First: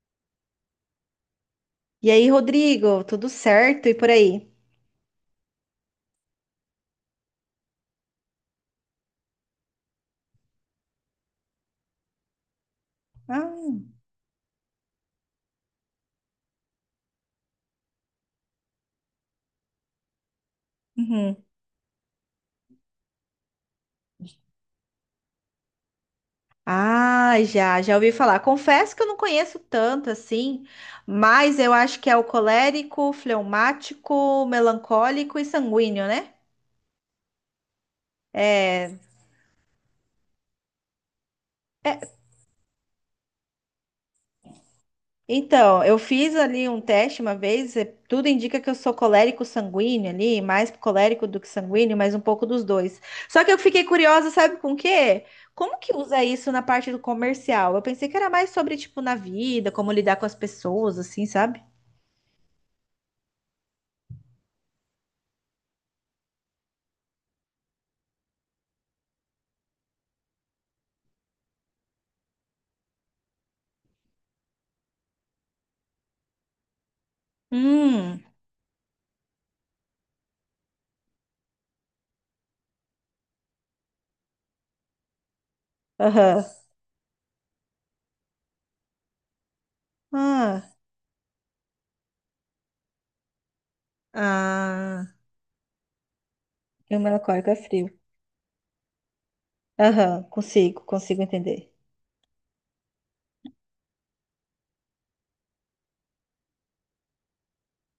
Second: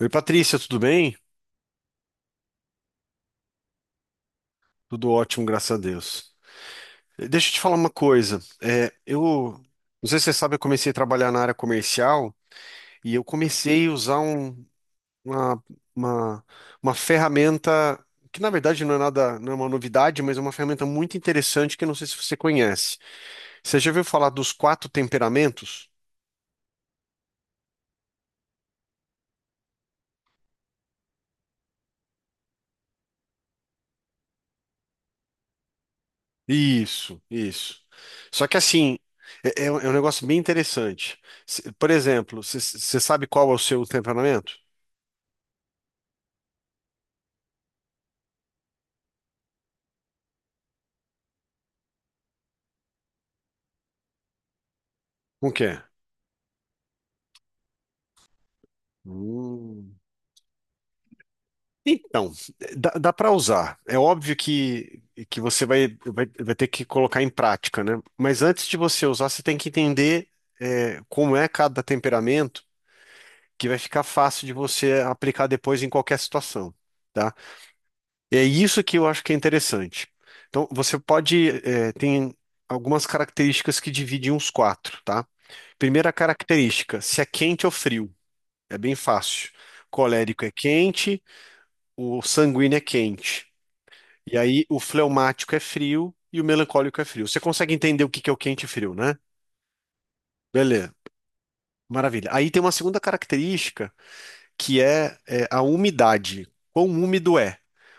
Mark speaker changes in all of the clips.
Speaker 1: Oi, Patrícia, tudo bem?
Speaker 2: E aí, Rodrigo, tudo certo? E por aí?
Speaker 1: Tudo ótimo, graças a Deus. Deixa eu te falar uma coisa. Eu não sei se você sabe, eu comecei a trabalhar na área comercial e eu comecei a
Speaker 2: Ah,
Speaker 1: usar uma, uma, uma ferramenta que na verdade não é nada, não é uma novidade, mas é uma ferramenta muito
Speaker 2: uhum.
Speaker 1: interessante que eu não sei se você conhece. Você já ouviu falar dos quatro temperamentos?
Speaker 2: Ah, já, já ouvi falar. Confesso que eu não conheço tanto assim, mas eu acho que é o colérico, fleumático, melancólico e sanguíneo, né?
Speaker 1: Isso, isso. Só que
Speaker 2: É.
Speaker 1: assim, um negócio bem interessante. Por exemplo, você sabe qual é o seu temperamento?
Speaker 2: Então, eu fiz ali um teste uma vez, tudo indica que eu sou colérico sanguíneo ali, mais colérico do que sanguíneo, mas um pouco dos dois. Só que eu fiquei curiosa, sabe com o quê?
Speaker 1: O que
Speaker 2: Como
Speaker 1: é?
Speaker 2: que usa isso na parte do comercial? Eu pensei que era mais sobre, tipo, na vida, como
Speaker 1: Hum.
Speaker 2: lidar com as pessoas, assim, sabe?
Speaker 1: Então, dá para usar. É óbvio que você vai ter que colocar em prática, né? Mas antes de você usar, você tem que entender como é cada temperamento, que vai ficar fácil de você aplicar depois em qualquer situação, tá?
Speaker 2: Hum,
Speaker 1: É isso que eu acho que é interessante. Então, você pode, tem algumas características que dividem os quatro, tá? Primeira
Speaker 2: aham.
Speaker 1: característica, se é quente ou frio. É bem fácil. Colérico é
Speaker 2: Ah,
Speaker 1: quente, o sanguíneo é quente. E aí o
Speaker 2: ah.
Speaker 1: fleumático é frio e o
Speaker 2: E o
Speaker 1: melancólico é frio. Você
Speaker 2: melancólico é
Speaker 1: consegue
Speaker 2: frio.
Speaker 1: entender o que que é o quente e frio, né?
Speaker 2: Aham, consigo,
Speaker 1: Beleza,
Speaker 2: consigo entender.
Speaker 1: maravilha. Aí tem uma segunda característica que é, a umidade. Quão úmido é?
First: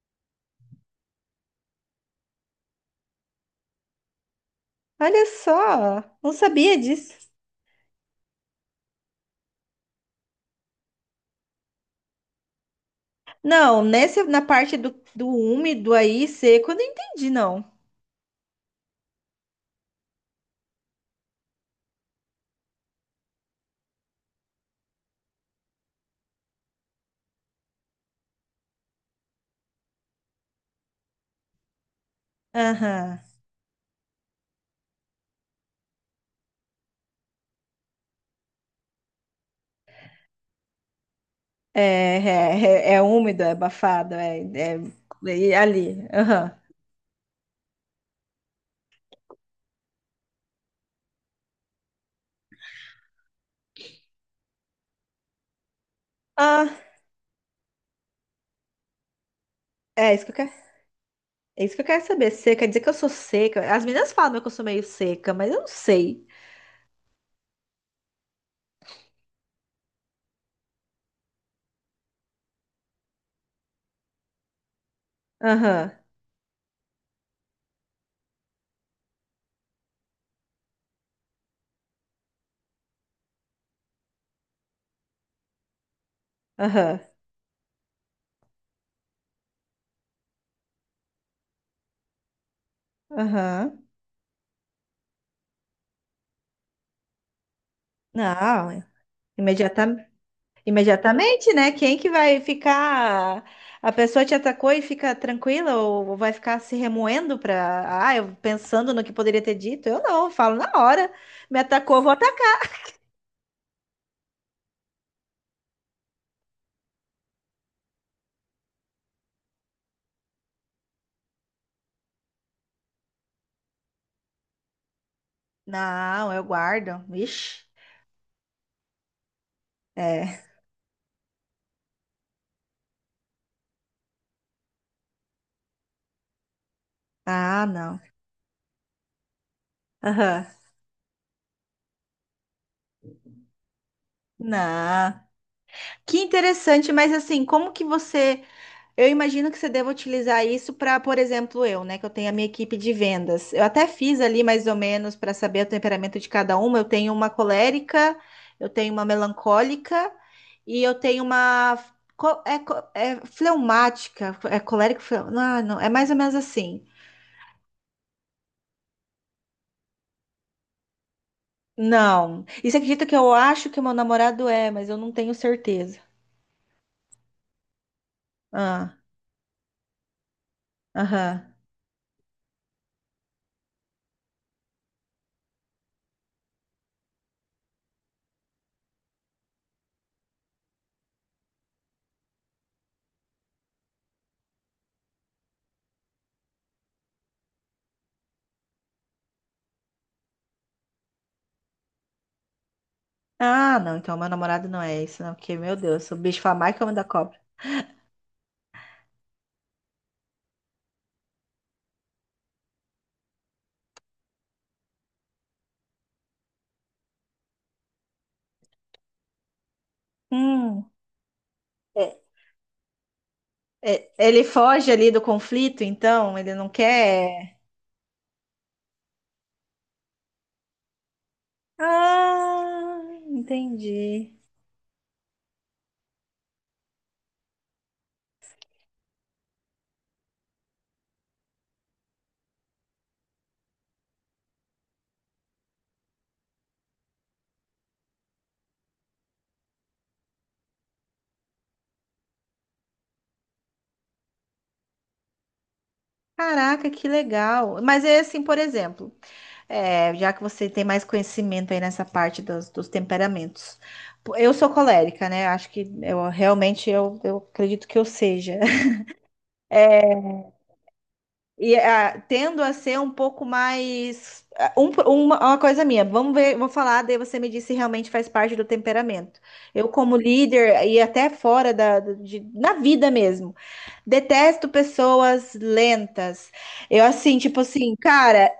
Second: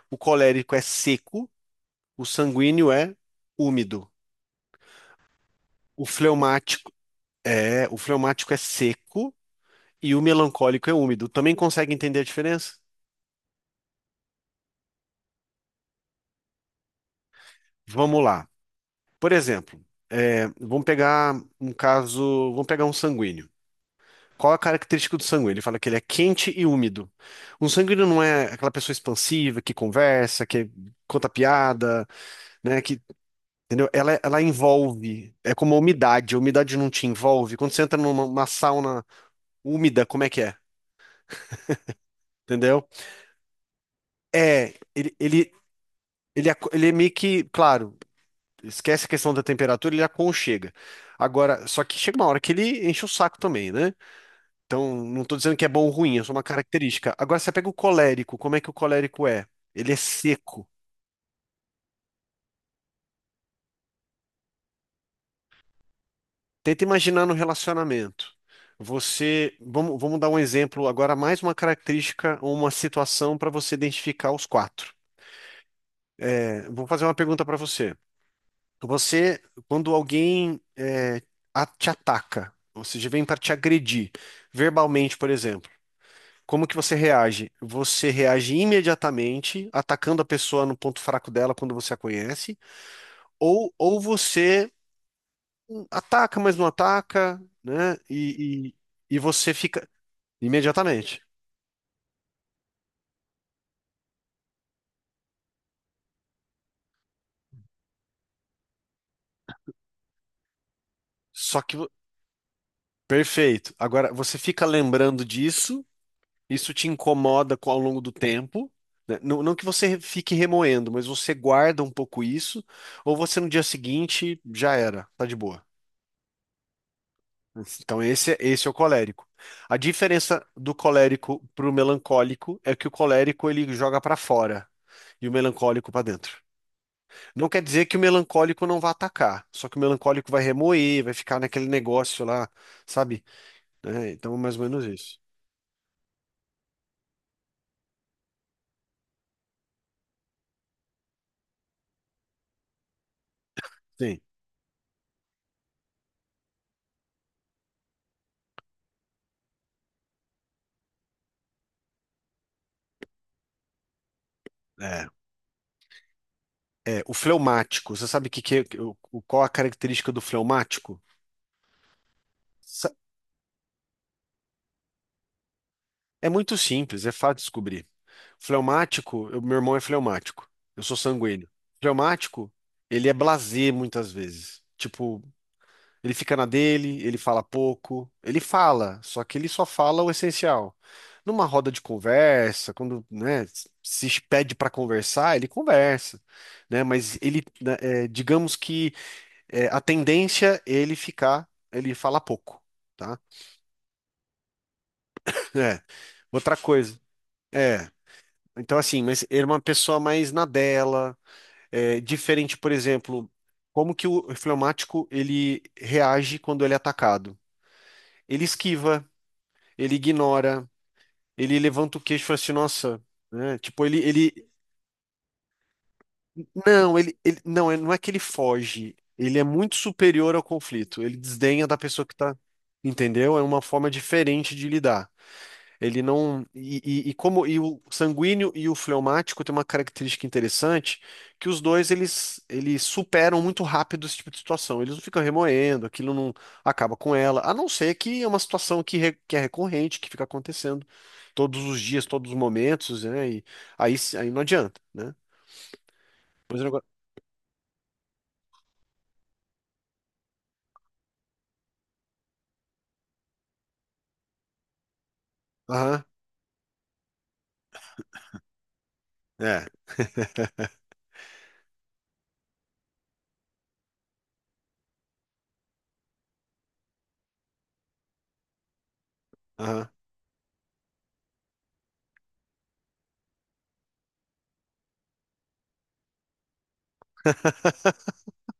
Speaker 1: O colérico é seco, o sanguíneo é úmido.
Speaker 2: Olha só,
Speaker 1: O
Speaker 2: não sabia
Speaker 1: fleumático
Speaker 2: disso.
Speaker 1: o fleumático é seco e o melancólico é úmido. Também consegue entender a diferença?
Speaker 2: Não, nessa na parte do úmido aí, seco, eu não entendi, não.
Speaker 1: Vamos lá. Por exemplo, vamos pegar um caso, vamos pegar um sanguíneo. Qual a característica do sangue? Ele fala que ele é quente e úmido. Um sanguíneo não é aquela pessoa expansiva que conversa, que conta piada, né? Que,
Speaker 2: Aham.
Speaker 1: entendeu? Ela envolve. É como a umidade. A umidade não te envolve. Quando você entra numa sauna úmida, como é que é? Entendeu?
Speaker 2: É úmido, é abafado,
Speaker 1: É, ele, ele,
Speaker 2: é ali. Aham.
Speaker 1: ele é meio que, claro, esquece a questão da temperatura, ele aconchega. Agora, só que chega uma hora que ele enche o saco também, né? Então, não estou dizendo que é bom ou ruim, é só uma
Speaker 2: Ah,
Speaker 1: característica. Agora, você pega o colérico, como é que o colérico é? Ele é
Speaker 2: é isso que eu quero,
Speaker 1: seco.
Speaker 2: é isso que eu quero saber. Seca, quer dizer que eu sou seca. As meninas falam que eu sou meio seca, mas eu não sei.
Speaker 1: Tenta imaginar no relacionamento. Você, vamos dar um exemplo agora, mais uma característica ou uma situação para você identificar os quatro.
Speaker 2: Aham,
Speaker 1: Vou fazer uma pergunta para você. Você, quando alguém te ataca, ou seja, vem para te agredir, verbalmente, por exemplo. Como que você
Speaker 2: aham,
Speaker 1: reage? Você reage imediatamente, atacando a pessoa no ponto fraco dela quando você a conhece,
Speaker 2: aham.
Speaker 1: ou você ataca, mas não ataca, né? E você fica
Speaker 2: Não,
Speaker 1: imediatamente.
Speaker 2: imediatamente, né? Quem que vai ficar? A pessoa te atacou e fica tranquila ou vai ficar se remoendo para, eu pensando no que poderia ter dito? Eu não, eu falo na hora. Me
Speaker 1: Só que, vo-
Speaker 2: atacou, eu vou atacar.
Speaker 1: perfeito. Agora, você fica lembrando disso, isso te incomoda ao longo do tempo. Né? Não, fique remoendo, mas você guarda um pouco isso, ou você no dia seguinte já era, tá de boa.
Speaker 2: Não, eu guardo. Ixi.
Speaker 1: Então, esse é o colérico. A
Speaker 2: É.
Speaker 1: diferença do colérico para o melancólico é que o colérico ele joga para fora e o melancólico para dentro. Não quer
Speaker 2: Ah,
Speaker 1: dizer que o
Speaker 2: não.
Speaker 1: melancólico não vai atacar, só que o melancólico vai
Speaker 2: Aham.
Speaker 1: remoer, vai ficar naquele negócio lá, sabe? Né? Então, é mais ou menos isso.
Speaker 2: Não. Que interessante, mas assim, como que você eu imagino que você deva utilizar isso para, por exemplo, eu, né, que eu tenho a minha equipe de vendas. Eu até fiz
Speaker 1: Sim.
Speaker 2: ali mais ou menos para saber o temperamento de cada uma. Eu tenho uma colérica, eu tenho uma melancólica e eu tenho uma é fleumática, é colérica,
Speaker 1: É,
Speaker 2: não, não, é mais ou menos assim.
Speaker 1: o fleumático, você sabe que, qual a característica do fleumático?
Speaker 2: Não. E você
Speaker 1: Sa-
Speaker 2: acredita que eu acho que o meu namorado é, mas eu não tenho certeza.
Speaker 1: É muito simples, é fácil de descobrir.
Speaker 2: Ah,
Speaker 1: Fleumático, meu irmão é fleumático. Eu sou sanguíneo.
Speaker 2: aham.
Speaker 1: Fleumático, ele é blasé muitas vezes. Tipo, ele fica na dele, ele fala pouco, ele fala, só que ele só fala o essencial. Numa roda de conversa, quando, né, se pede para conversar, ele conversa, né? Mas ele, né, digamos que a tendência é ele ficar, ele fala pouco, tá?
Speaker 2: Ah, não, então meu namorado não é isso, não, porque, meu
Speaker 1: É.
Speaker 2: Deus, o bicho foi a
Speaker 1: Outra
Speaker 2: marca
Speaker 1: coisa.
Speaker 2: da cobra.
Speaker 1: É. Então, assim, mas ele é uma pessoa mais na dela. É, diferente, por exemplo, como que o fleumático ele reage quando ele é atacado? Ele esquiva, ele ignora,
Speaker 2: Hum.
Speaker 1: ele levanta o queixo e fala assim, nossa, né? Tipo,
Speaker 2: É, ele foge ali do conflito, então ele não quer.
Speaker 1: não, não é que ele foge, ele é muito superior ao conflito, ele desdenha da pessoa que tá,
Speaker 2: Ah,
Speaker 1: entendeu? É uma forma
Speaker 2: entendi.
Speaker 1: diferente de lidar. Ele não. E o sanguíneo e o fleumático têm uma característica interessante, que os dois eles superam muito rápido esse tipo de situação. Eles não ficam remoendo, aquilo não acaba com ela, a não ser que é uma situação que é recorrente, que fica acontecendo todos os dias, todos os momentos, né? Aí não adianta, né? Mas o negócio.
Speaker 2: Caraca, que legal. Mas é assim, por exemplo, já que você tem mais conhecimento aí nessa parte dos temperamentos. Pô, eu sou colérica, né? Acho que
Speaker 1: Aham,
Speaker 2: eu realmente eu acredito que eu seja.
Speaker 1: é,
Speaker 2: E tendo a ser um pouco mais. Uma coisa minha, vamos ver, vou falar, daí você me diz se realmente faz parte do temperamento.
Speaker 1: aham,
Speaker 2: Eu, como líder, e até fora na vida mesmo, detesto pessoas lentas. Eu, assim, tipo assim, cara,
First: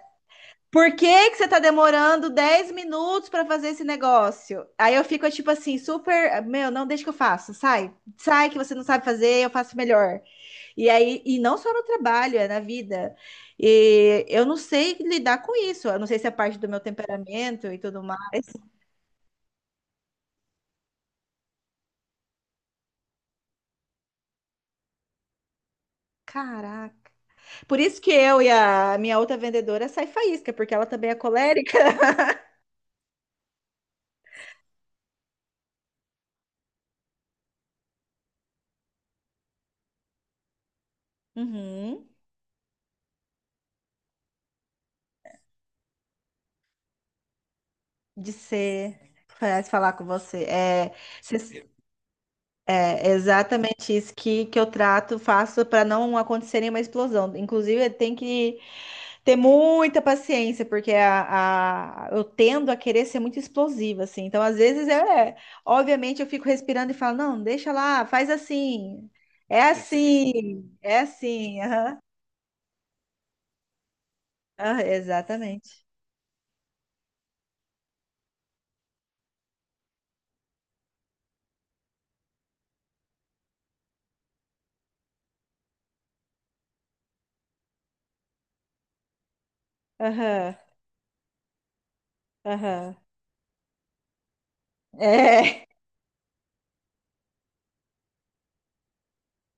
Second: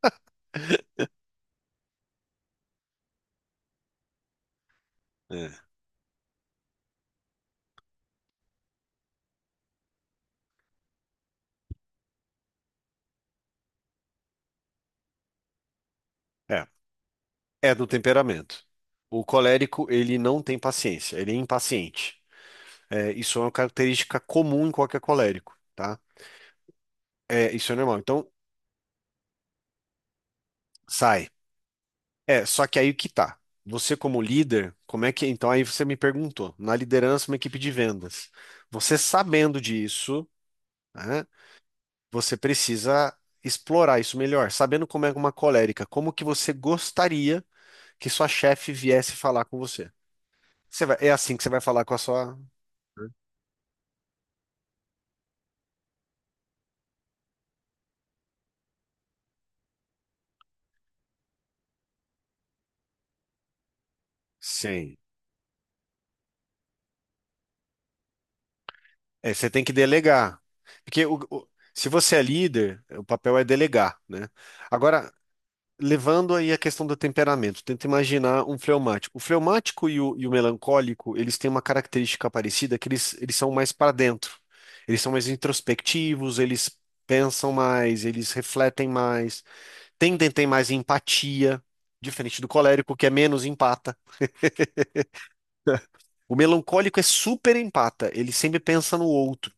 Speaker 2: por que que você tá demorando 10 minutos para fazer esse negócio? Aí eu fico, tipo
Speaker 1: é.
Speaker 2: assim, super. Meu, não deixa que eu faça, sai. Sai que você não sabe fazer, eu faço melhor. E aí, e não só no trabalho, é na vida. E eu não sei lidar com isso. Eu não sei se é parte
Speaker 1: É,
Speaker 2: do meu temperamento
Speaker 1: é
Speaker 2: e
Speaker 1: do
Speaker 2: tudo mais.
Speaker 1: temperamento. O colérico, ele não tem paciência, ele é impaciente. É, isso é uma característica comum em qualquer colérico, tá?
Speaker 2: Caraca.
Speaker 1: É, isso é
Speaker 2: Por
Speaker 1: normal.
Speaker 2: isso que
Speaker 1: Então,
Speaker 2: eu e a minha outra vendedora sai faísca, porque ela também é
Speaker 1: sai.
Speaker 2: colérica.
Speaker 1: É, só que aí que tá. Você como líder, como é que... Então, aí você me perguntou, na liderança, uma equipe de vendas. Você sabendo disso, né,
Speaker 2: Uhum.
Speaker 1: você precisa explorar isso melhor. Sabendo como é uma colérica, como que você gostaria que sua
Speaker 2: De
Speaker 1: chefe
Speaker 2: ser.
Speaker 1: viesse falar com
Speaker 2: Parece
Speaker 1: você.
Speaker 2: falar com você. É,
Speaker 1: É assim que você vai
Speaker 2: se-
Speaker 1: falar com a sua...
Speaker 2: é exatamente isso que eu trato, faço para não acontecer nenhuma explosão. Inclusive, tem que ter muita paciência, porque eu tendo a querer ser muito explosiva, assim. Então, às vezes,
Speaker 1: Sim.
Speaker 2: obviamente, eu fico respirando e falo, não, deixa lá, faz assim.
Speaker 1: É, você
Speaker 2: É
Speaker 1: tem que delegar.
Speaker 2: assim, é
Speaker 1: Porque
Speaker 2: assim.
Speaker 1: se
Speaker 2: Aham.
Speaker 1: você é líder, o papel é delegar, né?
Speaker 2: Ah,
Speaker 1: Agora,
Speaker 2: exatamente.
Speaker 1: levando aí a questão do temperamento, tenta imaginar um fleumático. O fleumático e o melancólico, eles têm uma característica parecida, que eles são mais para dentro. Eles são mais introspectivos, eles pensam mais, eles refletem mais, tendem a ter
Speaker 2: Aham,
Speaker 1: mais empatia, diferente do
Speaker 2: aham.
Speaker 1: colérico, que é menos empata.
Speaker 2: É,
Speaker 1: O melancólico é super empata, ele sempre pensa no outro.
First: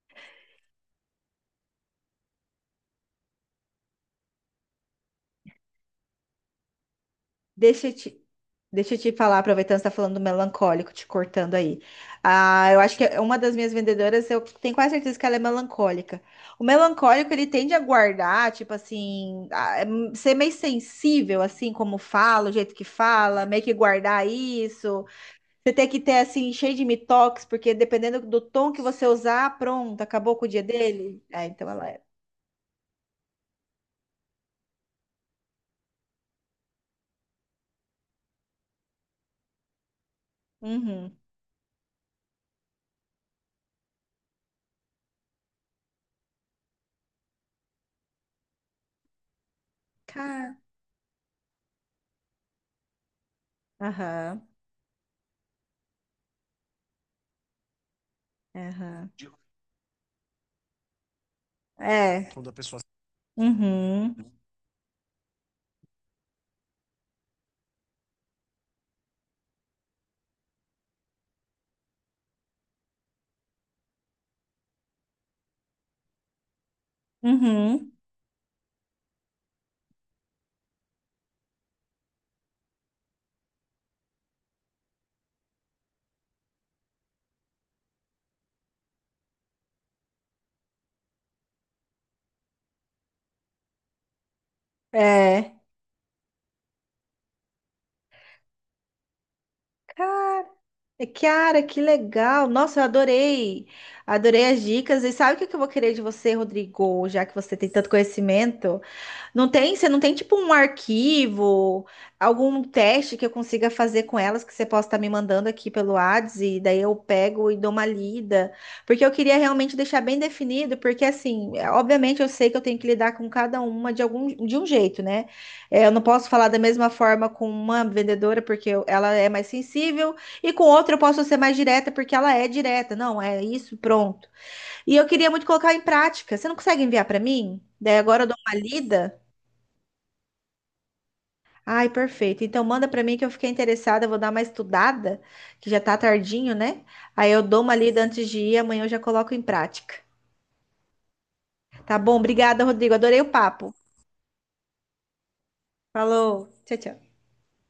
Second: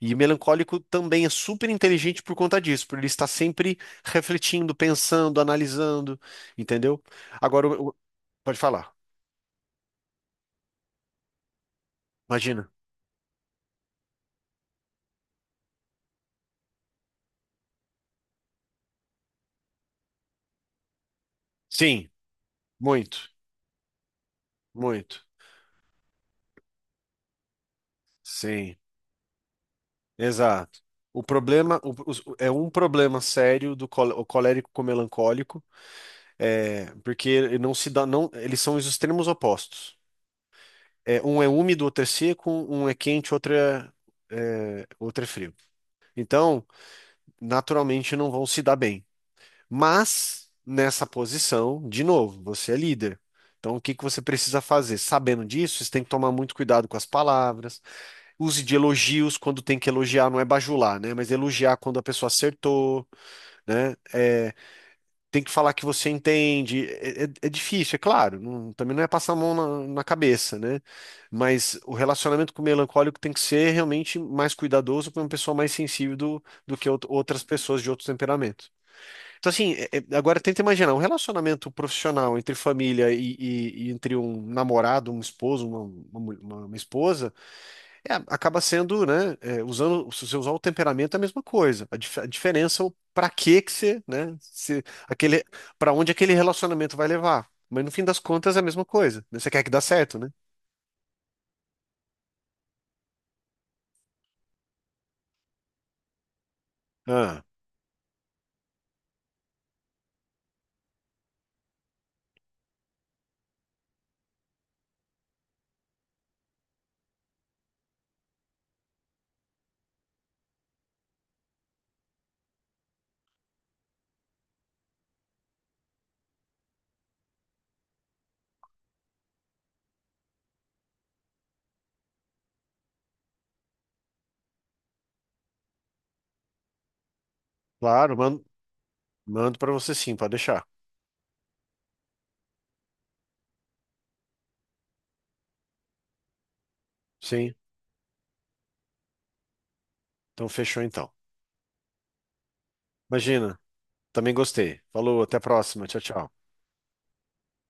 Speaker 1: E o melancólico também é super inteligente por conta disso, por ele estar sempre refletindo, pensando, analisando, entendeu? Agora,
Speaker 2: deixa eu te,
Speaker 1: pode falar,
Speaker 2: Deixa eu te falar, aproveitando que você tá falando do melancólico, te cortando aí.
Speaker 1: imagina.
Speaker 2: Ah, eu acho que é uma das minhas vendedoras, eu tenho quase certeza que ela é melancólica. O melancólico, ele tende a guardar, tipo assim, ser meio sensível, assim, como
Speaker 1: Sim,
Speaker 2: fala, o jeito que
Speaker 1: muito,
Speaker 2: fala, meio que guardar isso.
Speaker 1: muito.
Speaker 2: Você tem que ter, assim, cheio de mitox, porque dependendo do tom
Speaker 1: Sim,
Speaker 2: que você usar, pronto, acabou com o dia
Speaker 1: exato. O
Speaker 2: dele. É, então
Speaker 1: problema
Speaker 2: ela é.
Speaker 1: o- é um problema sério o colérico com o melancólico, porque não se dá, não, eles são os extremos opostos.
Speaker 2: Uhum.
Speaker 1: É, um é úmido, outro é seco, um é quente, outro é frio. Então, naturalmente não vão se dar bem. Mas,
Speaker 2: Cara.
Speaker 1: nessa posição, de novo, você é líder. Então, o que que você
Speaker 2: Aham,
Speaker 1: precisa fazer? Sabendo disso, você tem que tomar muito cuidado com as palavras. Use de
Speaker 2: aham.
Speaker 1: elogios quando tem que elogiar, não é bajular, né? Mas elogiar quando a pessoa
Speaker 2: É.
Speaker 1: acertou, né?
Speaker 2: Uhum,
Speaker 1: Tem que falar que você entende. É difícil, é claro. Também não é passar a mão na cabeça, né? Mas o relacionamento com o melancólico tem que ser realmente mais cuidadoso para uma pessoa mais sensível do que outras pessoas de
Speaker 2: uhum.
Speaker 1: outros temperamentos. Então, assim, agora tenta imaginar um relacionamento profissional entre família e entre um namorado, um esposo, uma esposa. É, acaba sendo, né? Usando, se você usar o temperamento é a mesma coisa. A diferença é o para que que você, né? Se aquele,
Speaker 2: É.
Speaker 1: para onde aquele relacionamento vai levar. Mas no fim das contas é a mesma coisa. Né? Você quer que dá certo, né?
Speaker 2: Cara, Kiara, que legal! Nossa, eu adorei! Adorei as dicas. E sabe o que que eu vou querer de você, Rodrigo? Já que
Speaker 1: Ah,
Speaker 2: você tem tanto conhecimento? Não tem, você não tem tipo um arquivo, algum teste que eu consiga fazer com elas que você possa estar me mandando aqui pelo Whats e daí eu pego e dou uma lida, porque eu queria realmente deixar bem definido, porque assim, obviamente eu sei que eu tenho que lidar com cada uma de algum de um jeito, né? É, eu não posso falar da mesma forma com uma vendedora porque ela é mais sensível e com outra eu posso ser mais direta porque ela é direta. Não, é isso, pronto. E eu queria muito colocar em prática. Você não consegue enviar para mim? Daí
Speaker 1: claro,
Speaker 2: agora eu dou uma lida.
Speaker 1: mando para você sim, pode deixar.
Speaker 2: Ai, perfeito. Então manda pra mim que eu fiquei interessada, eu vou dar uma estudada, que já tá tardinho, né? Aí eu
Speaker 1: Sim,
Speaker 2: dou uma lida antes de ir, amanhã eu já coloco em prática.
Speaker 1: então fechou então.
Speaker 2: Tá bom? Obrigada, Rodrigo. Adorei o
Speaker 1: Imagina,
Speaker 2: papo.
Speaker 1: também gostei. Falou, até a próxima. Tchau, tchau.
Speaker 2: Falou. Tchau, tchau.